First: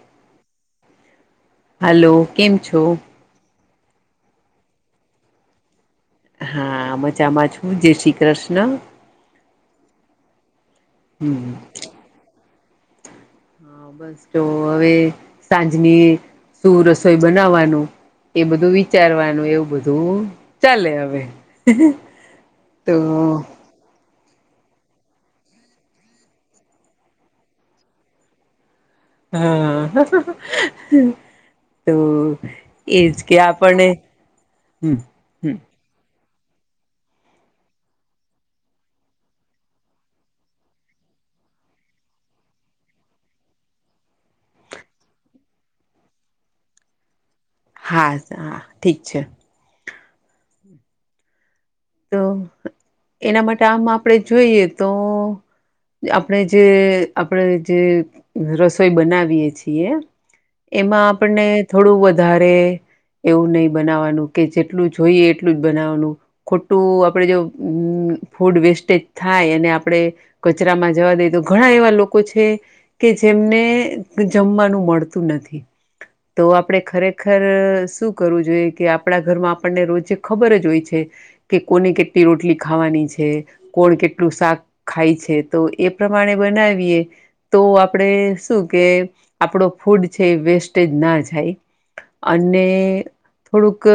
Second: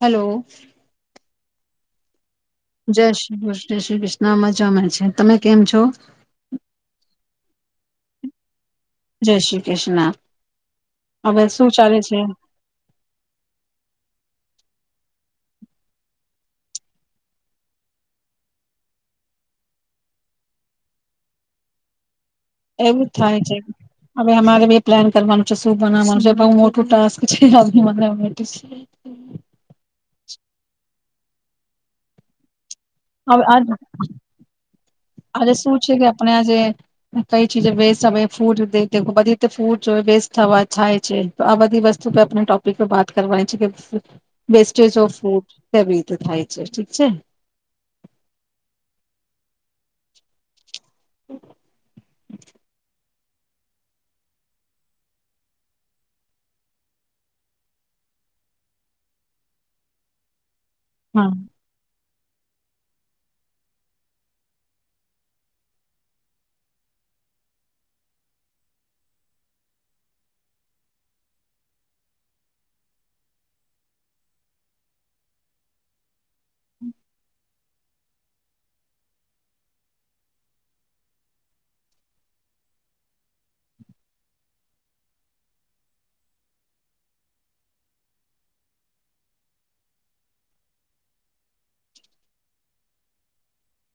Hello hello કેમ છો જય્રી જય જય શ્રી કૃષ્ણમાંજામે છે તમે કેમ છો હા મજામાં છું જય શ્રી કૃષ્ણ જય શ્રી કૃષ્ણ હવે હમ શું ચાલે છે હ બસ તો હવે સાંજની શું રસોઈ બનાવાનું એ બધું વિચારવાનું એવું બધું ચાલે હવે તો એવું જ થાન છે હવે અમારે બ પ્લાન કરવાનું છે શું બનાવવાનું છે બ મોટું ટાસ્ક છે મ હા તો એજ કે આપને હમ અરે હમ શું છે આપણે આ જેે કઈ ચીજ વેસ્ટ હ ફૂડ દેે બધી રીતે ફૂડ જો વેસ્ટવા થાય છે તો આ બધી વસ્તુ આપણે ટોપિક વાત કરવાની છે કે વેસ્ટેજ ઓફ ફૂડ કેવી રીતે થાય છે ઠીક છે હા હા ઠીક છે હમ તો એના માટે આમ આપણેે જોઈએ તો આપણે જે આપણે જે રસોઈ બનાવીએ છીએ એમાં હા આપણને થોડું વધારે એવું નહીિ બનાવવાનું કે જેટલું જોઈએ એટલું જ બનાવાનું ખોટું આપણેે જો ફૂડ વેસ્ટેજ થાય અને આપણે કચરામાં જવા દઈ તો ઘણા એવા લોકો છે કે જેમને જમવાનું મળતું નથી તો આપણે ખરેખર શું કરવું જોઈએ કે આપણા ઘરમાં આપણને રોજ ખબર જ હોય છે કે કોની કેટલી રોટલી ખાવાની છે કોણ કેટલું શાક ખાય છે તો એ પ્રમાણે બનાવીએ તો આપણેે શું કે આપણો ફૂડ છે વેસ્ટેજ ના જાય અને થોડુંક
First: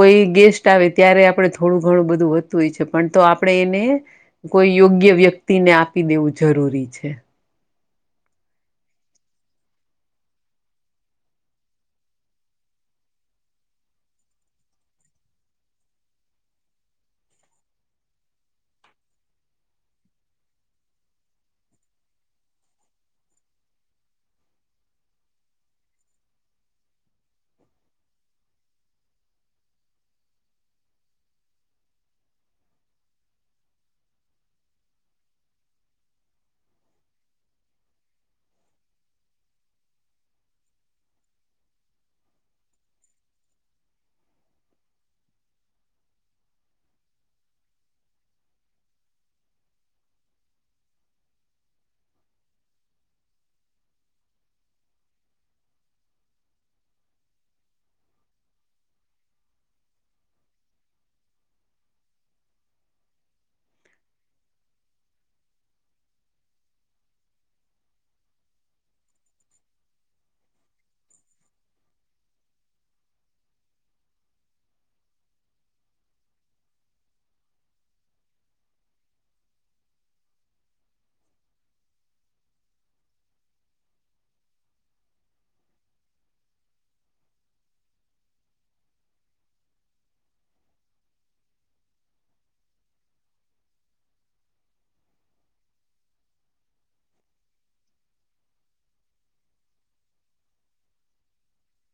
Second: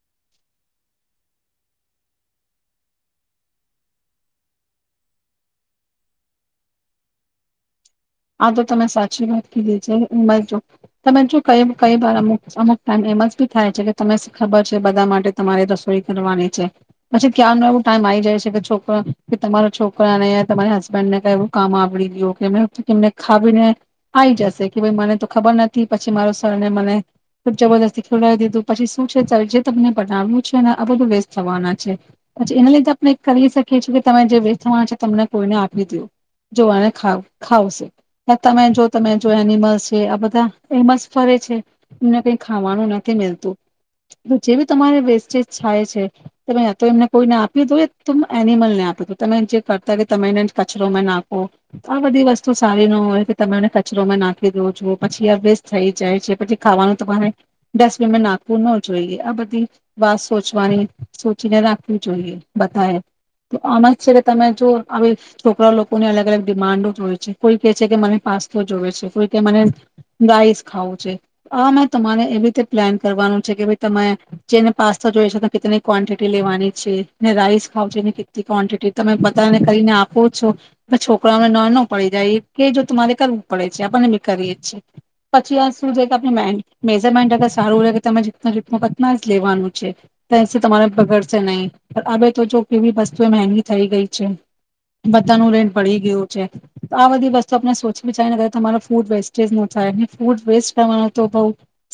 કોઈ ગેસ્ટ આવે ત્યારે આપણે થોડું ઘણું બધું વધતું હોય છે પણ તો આપણે એને કોઈ યોગ્ય વ્યક્તિને આપી દેવું જરૂરી છે આ તો તમે સાચી વાત કીધી છે. [unintelligible] તમે જો કઈ-કઈ વાર અમુક-અમુક ટાઈમ એમ જ બી થાય છે કે તમે ખબર છે બધા માટે તમારે રસોઈ કરવાની છે, પછી ક્યાનો એવું ટાઈમ આવી જાય છે કે છોક કે તમારા છોકરાને, તમારા હસબેન્ડ ને કાઈ કામ આવડી ગયું કે કેમને ખાવીને આઈ જશે, કે ભઈ મને તો ખબર નથી પછી મારો સરને મને ખબ જબરદસ્તી ખવડાવી દીધું, પછી શું છે તારે જે તમને બનાવ્યું છે ને આ બધું વેસ્ટ થવાના છે. પછી એના લીધે આપણે કરી શકીએ છીએ કે તમે જે વેસ્ટ થવાના છે તમને કોઈને આપી દયો, જોવાને ખાવ ખાવશે. ને જો તમે જો તમે જો એનિમલસ હોય આ બધા એમ જ ફરે છે એમને કંઈ ખાવાનું નથી મિલતું. તો જે બી તમારે વેસ્ટેજ થાય છે તમે યા તો એમને કોઈને આપી દો યા તમે એનિમલને આપી દો. તમે જે કરતા [unintelligible] તમે એને કચરોમાં નાખો, આ આ બધી વસ્તુ સારી ન હોય કે તમે એને કચરોમાં નાખી દો છો, પછી આ વેસ્ટ થઈ જાય છે, પછી ખાવાનું તમારે ડસ્ટબિનમાં નાખવું ન જોઈએ. આ બધી વાત સોચવાની સોચીને રાખવી જોઈએ બધાએ. તો આમ જ છે કે તમે જો આવી છોકરા લોકોને અલગ-અલગ ડિમાન્ડો જોઈ છે. કોઈ કે છે કે મને પાસ્તો જોવે છે, કોઈ કે મને રાઈસ ખાવું છે. આ મેં તમારે એવી રીતે પ્લાન કરવાનું છે કે ભાઈ તમે જેને પાસ્તા જોઈ છે તો કેટલી ક્વોન્ટિટી લેવાની છે, ને રાઈસ ખાવું છે એની કેટલી ક્વોન્ટિટી તમે પતાને કરીને આપો છો ને છોકરાઓને ન ન પડી જાય એ જો તમારે કરવું પડે છે. આપણને બી કરીએ જ છી, પછી આ શું છે કે આપ મેજરમેન્ટ અગર સારું રહે કે તમે [unintelligible] જ લેવાનું છે. તો એસે તમારે બગડશે નહીં. હવે તો જો કેવી વસ્તુ એ મહેંઘી થઈ ગઈ છે. બધાનું રેટ બઢી ગયું છે. આ બધી વસ્તુ આપને સોચ વિચારીને તમારો ફૂડ વેસ્ટેજ ન થાય. ને ફૂડ વેસ્ટ કરવાનું તો બહુ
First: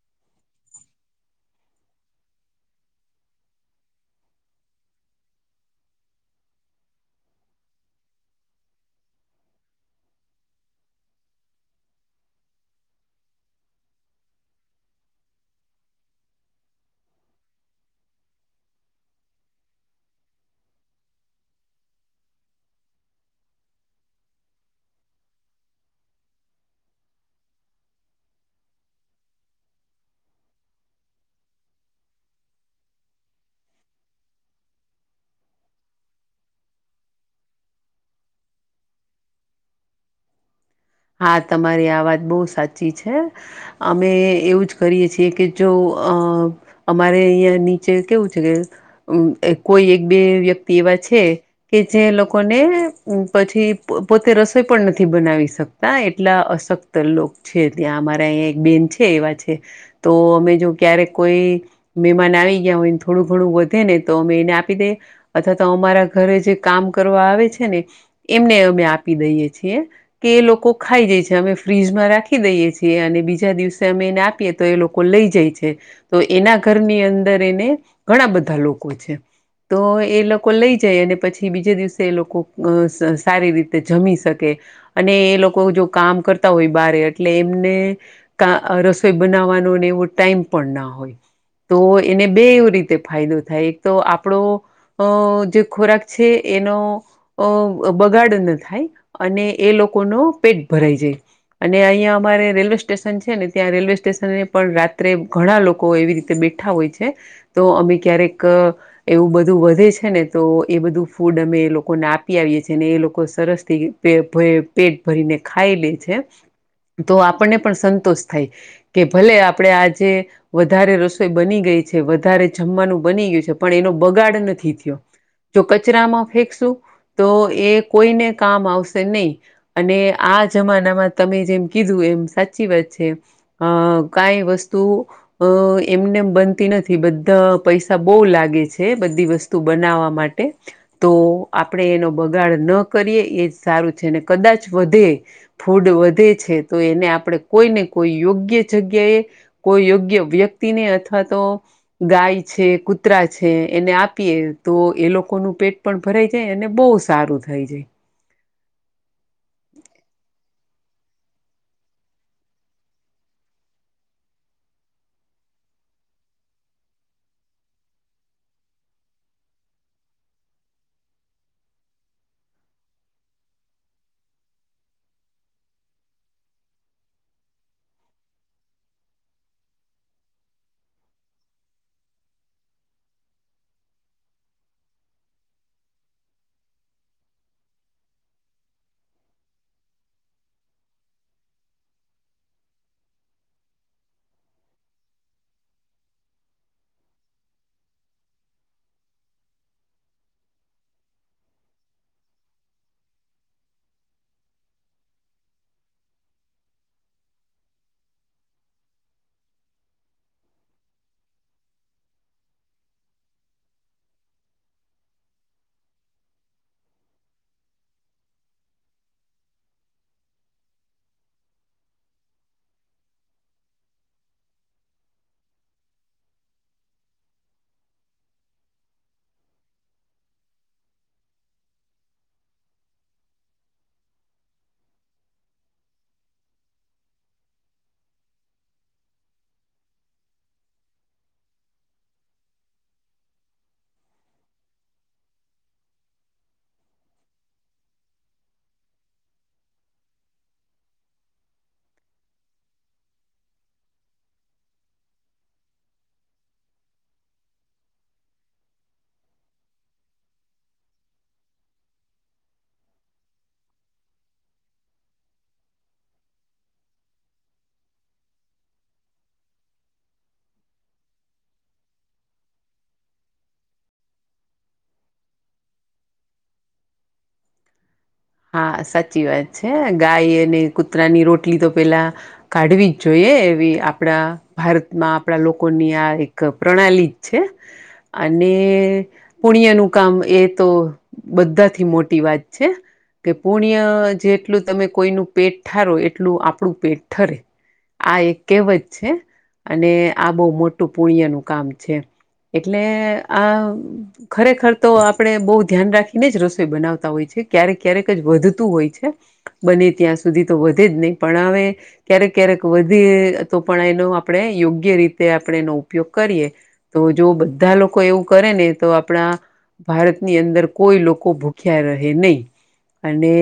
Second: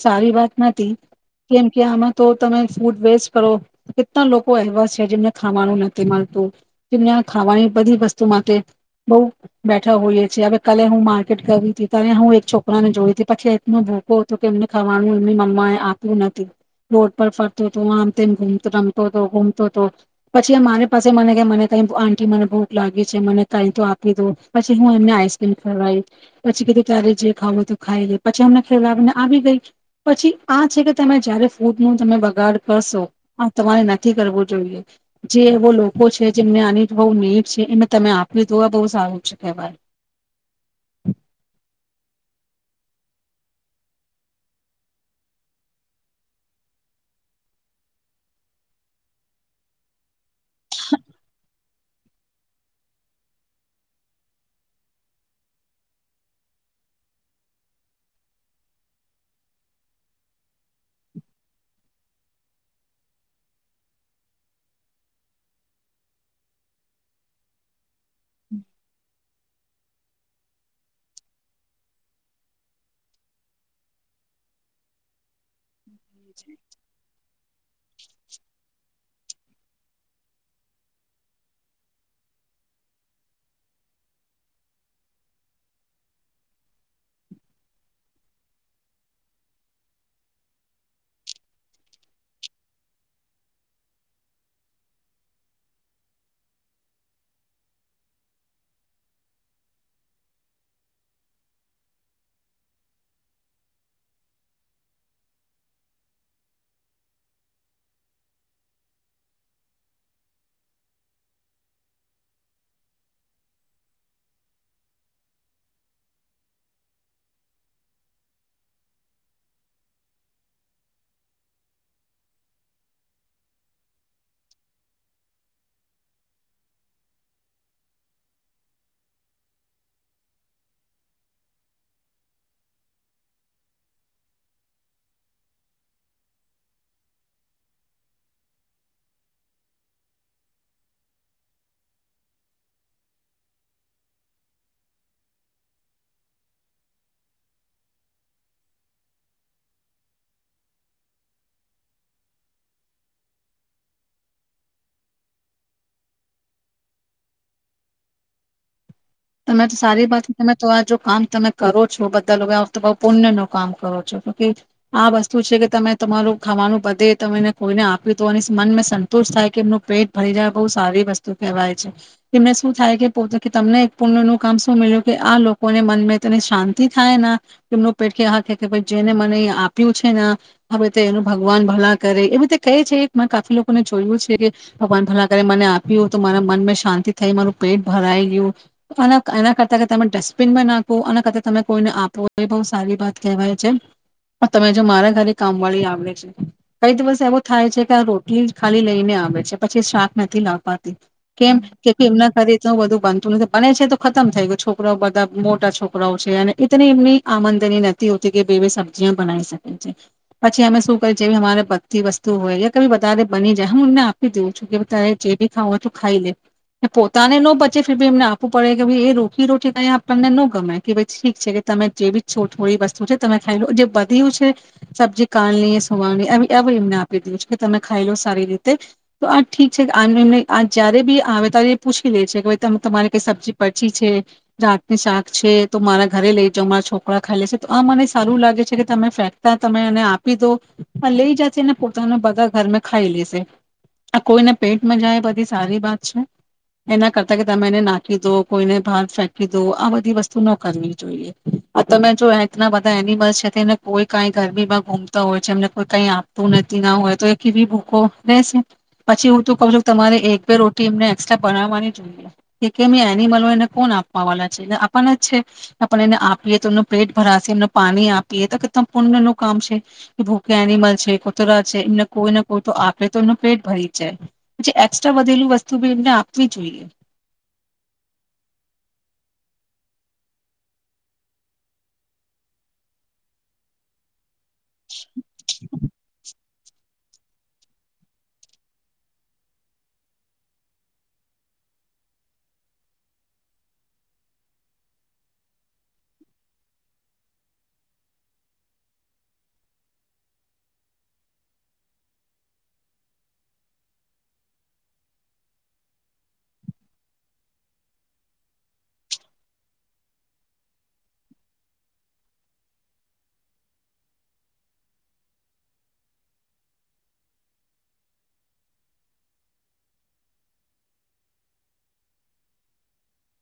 સારી વાત નથી કેમ કે આમાં તો તમે ફૂડ વેસ્ટ કરો. કેટલા લોકો એવા છે કે જેમને ખાવાનું નથી મળતું. જેમને આ ખાવાની બધી વસ્તુ માટે બહું બેઠા હોઈએ છે. હવે કાલે હું માર્કેટ ગઈ તી ત્યારે હું એક છોકરાને જોઈ તી, પછી એ એટલું ભૂકો હતો કે એમને ખાવાનું એમની મમ્મા એ આપ્યું નથી. રોડ પર ફરતું હતું આમ તેમ, રમતો હતો, ઘુમતો તો. પછી મારી પાસે મને કે મને કાઈ આંટી મને ભૂખ લાગી છે મને કાઈ તો આપી દો. પછી હું એમને આઈસક્રીમ ખવરાઈ. પછી કીધું ત્યારે જે ખાવું હોય તું ખાઈ લે. પછી એમને [unintelligible] ને આવી ગઈ. પછી આ છે કે તમે જયારે ફૂડ નું તમે બગાડ કરશો, આ તમારે નથી કરવું જોઈએ. જે એવો લોકો છે જેમને આની બહું નીડ છે એને તમે આપી દો આ બહુ સારું છે. [unintelligible] હા તમારી આ વાત બહુ સાચી છે. અમે એવું જ કરીએ છીએ કે જો અહ અમારે અહીંયા નીચે કેવું છે કે ઉમ્મ કોઈ એક બે વ્યક્ત તી એવા છે કે જે લોકોને પછી પોતે રસોઈ પણ નથી બનાવી શક તા એટલા અશક્ત લોક છે ત્યાં અમારા અહીં એક બેન છે એવા છે, તો અમે જો ક્યારેક કોઈ મહેમાન આવી ગયા હોય થોડું ઘણું વધે ને તો અમે એને આપી દઈ, અથવા તો અમારા ઘરે જે કામ કરવા આવે છે ને એમને અમે આપી દઈએ. છે કે એ લોક કો ખાઈ જાય છે અમે ફ્રીજમાં રાખી દઈએ છીએ, અને બીજા દિવસે અમે એને આપીએ તો એ લોકો લઈ જય છે. તો એના ઘરની અંદર એને ઘણા બધા લોકો છે. તો એ લોકો લઈ જાય અને પછી બીજે દિવસે એ લોકો અહ અહ સારી રીતે જમી શકે, અને એ લોક કો જો કામ કરતા હોય બારે એટલે એમને કા અહ રસોઈ બનાવવાનોને એવો ટાઈમ પણ ન હોય, તો એને બેઉં રીતે ફાયદો થાય. તો આપણો અહ જે ખોરાક છે એનો અહ બગાડ ન થાય અને એ લોકોનો પેટ ભરાઈ જાય. અને અહીંયા અમારે રેલવે સ્ટેશન છે ને ત્યાં રેલવે સ્ટેશન એ પણ રાત્રે ઘણા લોકો એવી રીતે બેઠા હોય છે, તો અમે ક્યારેક એવું બધું વધે છે ને તો એ બધું ફૂડ અમે એ લોકોને આપી આવીએ છી, અને એ લોકો સરસ [unintelligible] પેટ ભરીને ખાઈ લે છે. તો આપણને પણ સંતોષ થાય કે ભલે આપડે આજે વધારે રસોઈ બની ગઈ છે, વધારે જમવાનું બની ગયું છે પણ એનો બગાડ નથી થયો. જો કચરામાં ફેંકશું તો એ કોઈને કામ આવશે નહી. અને આ જમાનામાં તમે જેમ કીધું એમ સાચી વાત છે અહ કાઈ વસ્તુ અહ એમનેમ બનતી નથી. બધા પૈસા બહુ લાગે છે બધી વસ્તુ બનાવવા માટે, તો આપણે એનો બગાડ ન કરીએ એ જ સારું છેને કદાચ વધે ફૂડ વધે છે તો એને આપણે કોઈને કોઈ યોગ્ય જગ્યાએ કોઈ યોગ્ય વ્યક્તિને, અથવા તો ગાય છે, કુતરા છે, એને આપીએ તો એ લોકોનું પેટ પણ ભરાઈ જાય અને બહુ સારું થય જાય. તમે સારી બાત તમે તો આ જો કામ તમે કરો છો બધા [unintelligible] આ વખતે બહું પુણ્ય નું કામ કરો છો, તો કે આ વસ્તુ છે કે તમે તમારું ખાવાનું બધે તમે એને કોઈને આપ્યું તું અને સ મન સંતુષ્ટ થાય કે એમનું પેટ ભરી જાય બહુ સારી વસ્તુ કહેવાય છે. એમને શું થાય કે પોતે કે તમને પુણ્ય નું કામ શું [unintelligible] કે આ લોકોને મન મે ઈતને શાંતિ થાય ના, એમનું પેટ કે હા [unintelligible] જેને મને આપ્યું છે ને હવે તે એનું ભગવાન ભલા કરે, એવી રીતે કહે છે. મન કાફી લોકોને જોયું છે કે ભગવાન ભલા કરે મને આપ્યું તો મારા મન શાંતિ થઈ, મારું પેટ ભરાઈ ગયું. આના એના કરતા તમે ડસ્ટબિન મા નાખો, આના કરતા તમે કોઈને આપો તો એ બહું સારી વાત કહેવાય છે. પણ તમે જો મારા ઘરે કામવાળી આવે છે. કઈ દિવસ એવું થાય છે કે આ રોટલી જ ખાલી લઈને આવે છે, પછી શાક નથી લા પાતી, કેમ કે કે એમના ઘરે તો બધું બનતું ન બને છે તો ખતમ થઈ ગયો. છોકરાવ બધા મોટા છોકરાઓ છે અને ઈતની એમની આમંદની નથી હોતી કે બે-બે સબ્જીયા બનાઈ શકે છે. પછી અમે શું કરી જે ભી અમારે બચતી વસ્તુ હોય કે કભી વધારે બની જાય હું એમને આપી દઉં છું. કે તારે જે બી ખાવું હોય તું ખાઈ લે ને પોતાને ને ન બચે ફીર બી એમને આપ પવું પડે કે ભઈ એ રોટી રોટી આપણને ન ગમે, કે ભઈ છીક છે કે તમે જે બી છો થોડી વસ્તુ છે તમે ખાઈ લો. જે બધીયું છે સબ્જી કાલની, સવારની એવ એવ એમને આપી દીધું છે કે તમે ખાઈ લો સારી રીતે. તો આ ઠીક છે આમ ને ને આ જયારે બી આવે એ ત્યારે પૂછી લે છે કે ભઈ તમ તમારે કે સબ્જી બચી છે, રાતની શાક છે, તો મારા ઘરે લઈ જાવ, મારા છોકરા ખાઈ લેશે. તો આ મને સારું લાગે છે કે તમે ફેંકતા તમે એને આપી દો, પણ લઈ જાજે ને પોતાના બધા ઘર મે ખાઈ લેશે. આ કોઈને પેટમાં જાય એ બધી સારી વાત છે. એના કરતા કે તમે એને ના કઈ દો, કોઈને ભાર ફેંકી દો, આ બધી વસ્તુ ન કરવી જોઈએ. આ તમે જો એકના બધા એનિમલ છે કોઈ કાઈ ગરમીમાં ઘુમતા હોય છે, એમને કોઈ કઈ આપતું નથી, ના હોય તો એ કેવી ભૂખો રહેેશે. પછી હું તો કહું છું તમારે એક બે રોટી એમને એસ્ટ્રા બનાવવાની જોઈએ. કે કેમ એનિમલ હોય એને કોણ આપવા વાલા છે. ને આપણ ના છે, આપણે એને આપીએ તો એમનું પેટ ભરાશે, એમને પાણી આપીએ તો કેત પૂર્ણનું કામ છે. ભૂખ્યા એનિમલ છે, કૂતરા છે એમને કોઈને કોઈ તો આપે તો એમનું પેટ ભરી જાય. પછી એકસ્ટ્રા વધેલું વસ્તુ બી એમને આપવી જોઈએ. હા સાચી વાત છે. ગાય અને કૂતરાની રોટલી તો પેલા કાઢવી જ જોઈએ, એવી આપડા ભારતમાં આપણા લોકોની આ એક પ્રણાલી જ છે. અને પુણ્યનું કામ એ તો બધાથી મોટી વાત છે. કે પુણ્ય જેટલું તમે કોઈનું પેટ ઠારો એટલું આપણું પેટ ઠરે, આ એક કહેવત છે. અને આ બહુ મોટું પુણ્યનું કામ છે એમ. એટલે આ ખરેખર તો આપણે બહુ ધ્યાન રાખીને જ રસોઈ બનાવતા હોય છે. ક્યારેક ક્યારેક જ વધતું હોય છે, બને ત્યાં સુધી તો વધે જ નહીં, પણ હવે ક્યારેક-ક્યારેક વધે તો પણ એનો આપણે યોગ્ય રીતે આપણે એનો ઉપયોગ કરીએ, તો જો બધા લોકો એવું કરે ને તો આપણા ભારતની અંદર કોઈ લોકો ભૂખ્યા રહે નહીં. અને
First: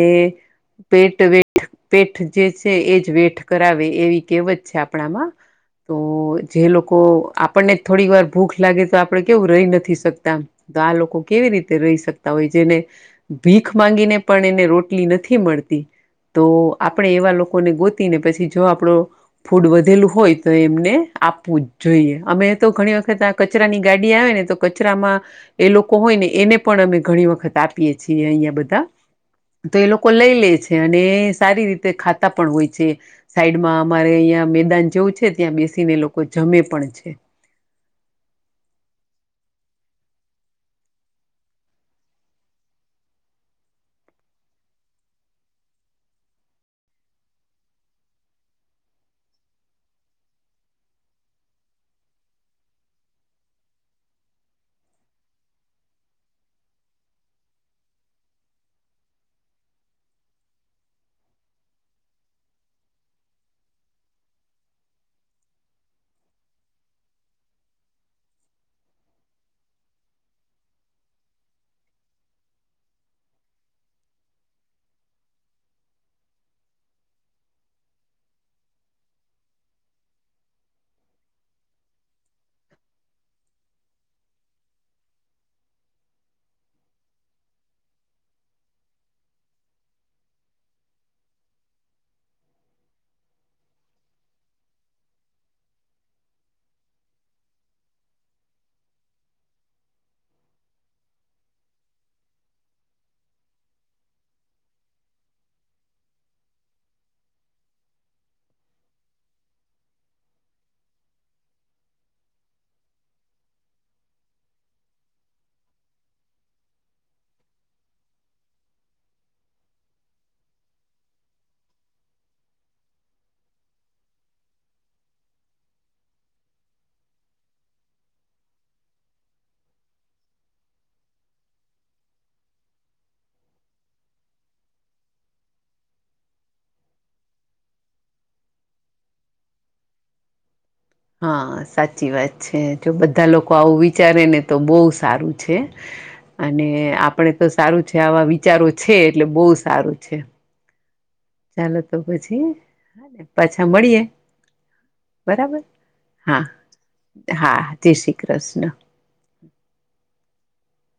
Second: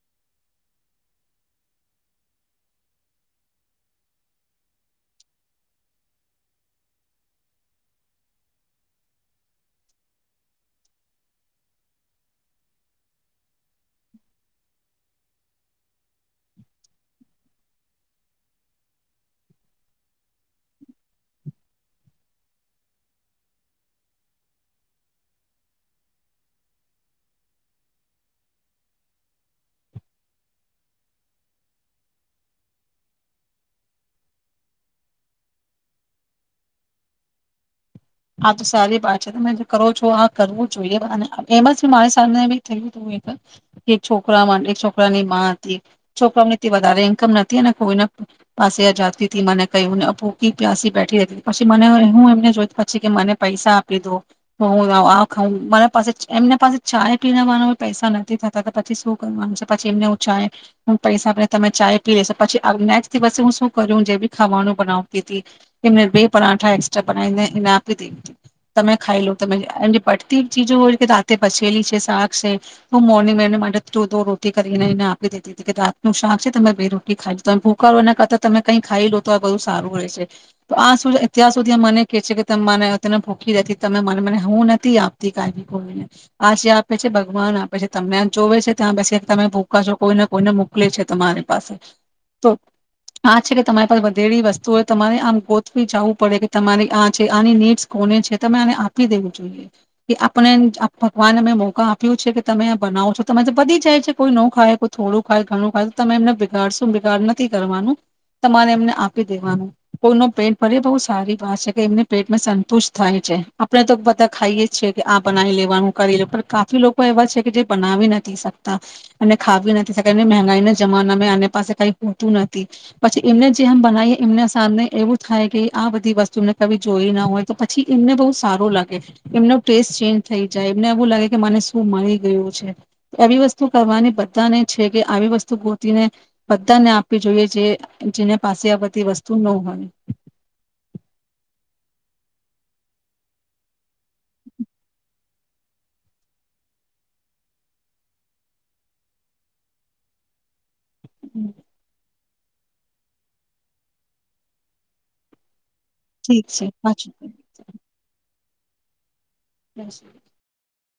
પેટ વેઠ પેઠ જે છે એજ વેઠ કરાવે એવી કહેવત છે આપણામાં. તો જે લોકો આપણને થોડી વાર ભૂખ લાગે તો આપણે કેવું રહી નથી શકતા, તો આ લોકો કેવી રીતે રહી શકતા હોય. જેને ભીખ માંગીને પણ એને રોટલી નથી મળતી, તો આપણે એવા લોકોને ગોતી ને પછી જો આપણો ફૂડ વધેલું હોય તો એમને આપવું જ જોઈએ. અમે તો ઘણી વખત આ કચરાની ગાડી આવે ને તો કચરામાં એ લોકો હોય ને એને પણ અમે ઘણી વખત આપીએ છીએ અહીંયા બધા. તો એ લોકો લઈ લે છે અને સારી રીતે ખાતા પણ હોય છે. સાઈડમાં અમારે અહિયાં મેદાન જેવું છે ત્યાં બેસીને એ લોકો જમે પણ છે. આ તો સારી બાત છે. તમે કરો છો આ કરવું જોઈએ. [inaudible] એમાં છે મારે [unintelligible] એક છોકરા માટે એક છોકરાની માં હતી. છોકરાને તે વધારે ઈન્કમ નથી અને કોઈના પાસે આ જાતિથી મને કયને હું ભૂખી, પ્યાસી બેઠી હતી. પછી મને હું એમને જોઈ પછી કે મને પૈસા આપી દો હું આ ખાઉં મારા પાસે એમને પાસે ચાય પીનાવાના પૈસા નથી થતા તો પછી શું કરવાનું છે. પછી એમને હું ચાય હું પૈસા આપી તમે ચાય પી લેેશો. પછી આવ નેક્સ્ટ દિવસે હું શું કરું જે બી ખાવાનું બનાવતી તી, એમને બે પરાઠા એકસ્ટ્રા બનાવીને એને આ તી તી. તમે ખાઈ લો તમે. એટલે પડતી ચીજો હોય છે કે રાતે પછેલી છે, શાક છે, હું મોર્નિંગ એને માટે દો-દો રોટી કરીને એને આપી દેતી હતી કે રાતનું શાક છે, તમે બે રોટી ખાઈ [unintelligible] ભૂકા રો એના કરતા તમે કઈ ખાઈ લો તો આ બધુ સારું રહે છે. તો આ સુધ અત્યાર સુધી એ મને કે છે કે તમ મને તને ભૂખી રહેતી, તમે મને મને હું નથી આપતી કાઈ નહી કોઈને, આ જે આપે છે ભગવાન આપે છે તમને. આ જોવે છે ત્યાં બેસી તમે ભૂકા છો કોઈને કોઈને મોકલે છે તમારી પાસે, તો આ છે કે તમારી પાહે વધેલી વસ્તુઓ હોય તમારે આમ ગોતવી જવું પડે કે તમારે આ છે, આની નીડ્સ કોને છે. તમે આને આપી દેવું જોઈએ. કે આપને આ ભગવાને અમે મોકા આપ્યું છે કે તમે આ બનાવો છો, તમે તો પતી જાય છે, કોઈ ન ખાય હકો, થોડું ખાય, ઘણું ખાય તો તમે એમને બિગાડશો બિગાડ નથી કરવાનું. તમારે એમને આપી દેવાનું. કોઈનો પેટ ભરે બહુ સારી વાત છે કે એમને પેટમાં સંતુષ્ટ થાય છે. આપણે તો બધા ખાઈએ જ છે કે આ બનાવી લેવાનું કરી લો, પણ કાફી લોકો એવા છે કે જે બનાવી નથી શકતા, અને ખાવી નથી શકતા, એ મહંગાઈના જમાનામાં આને પાસે કાઈક હોતું નથી. પછી એમને જેમ બનાવી એમના સામને એવું થાય કે આ બધી વસ્તુને કભી જોઈ ના હોય તો પછી એમને બહુ સારો લાગે. એમનો ટેસ્ટ ચેન્જ થઈ જાય એમને એવું લાગે કે મને શું મળી ગયું છે. એવી વસ્તુ કરવાની બધાને છે કે આવી વસ્તુ ગોતીને બધાને આપવી જોઈએ જે જેને પાસે આ બધી વસ્તુ ન હોય. હા સાચી વાત છે જો બધા લોકો આવું વિચારે ને તો બહુ સારું છે અને આપણે તો સારું છે આવા વિચારો છે એટલે બહુ સારું છે. ચાલો તો. પછી પાછા મળીએે બરાબર. હા ઠીક છે પાછું હા જય શ્રી કૃષ્ પ્રશ્ન [unintelligible]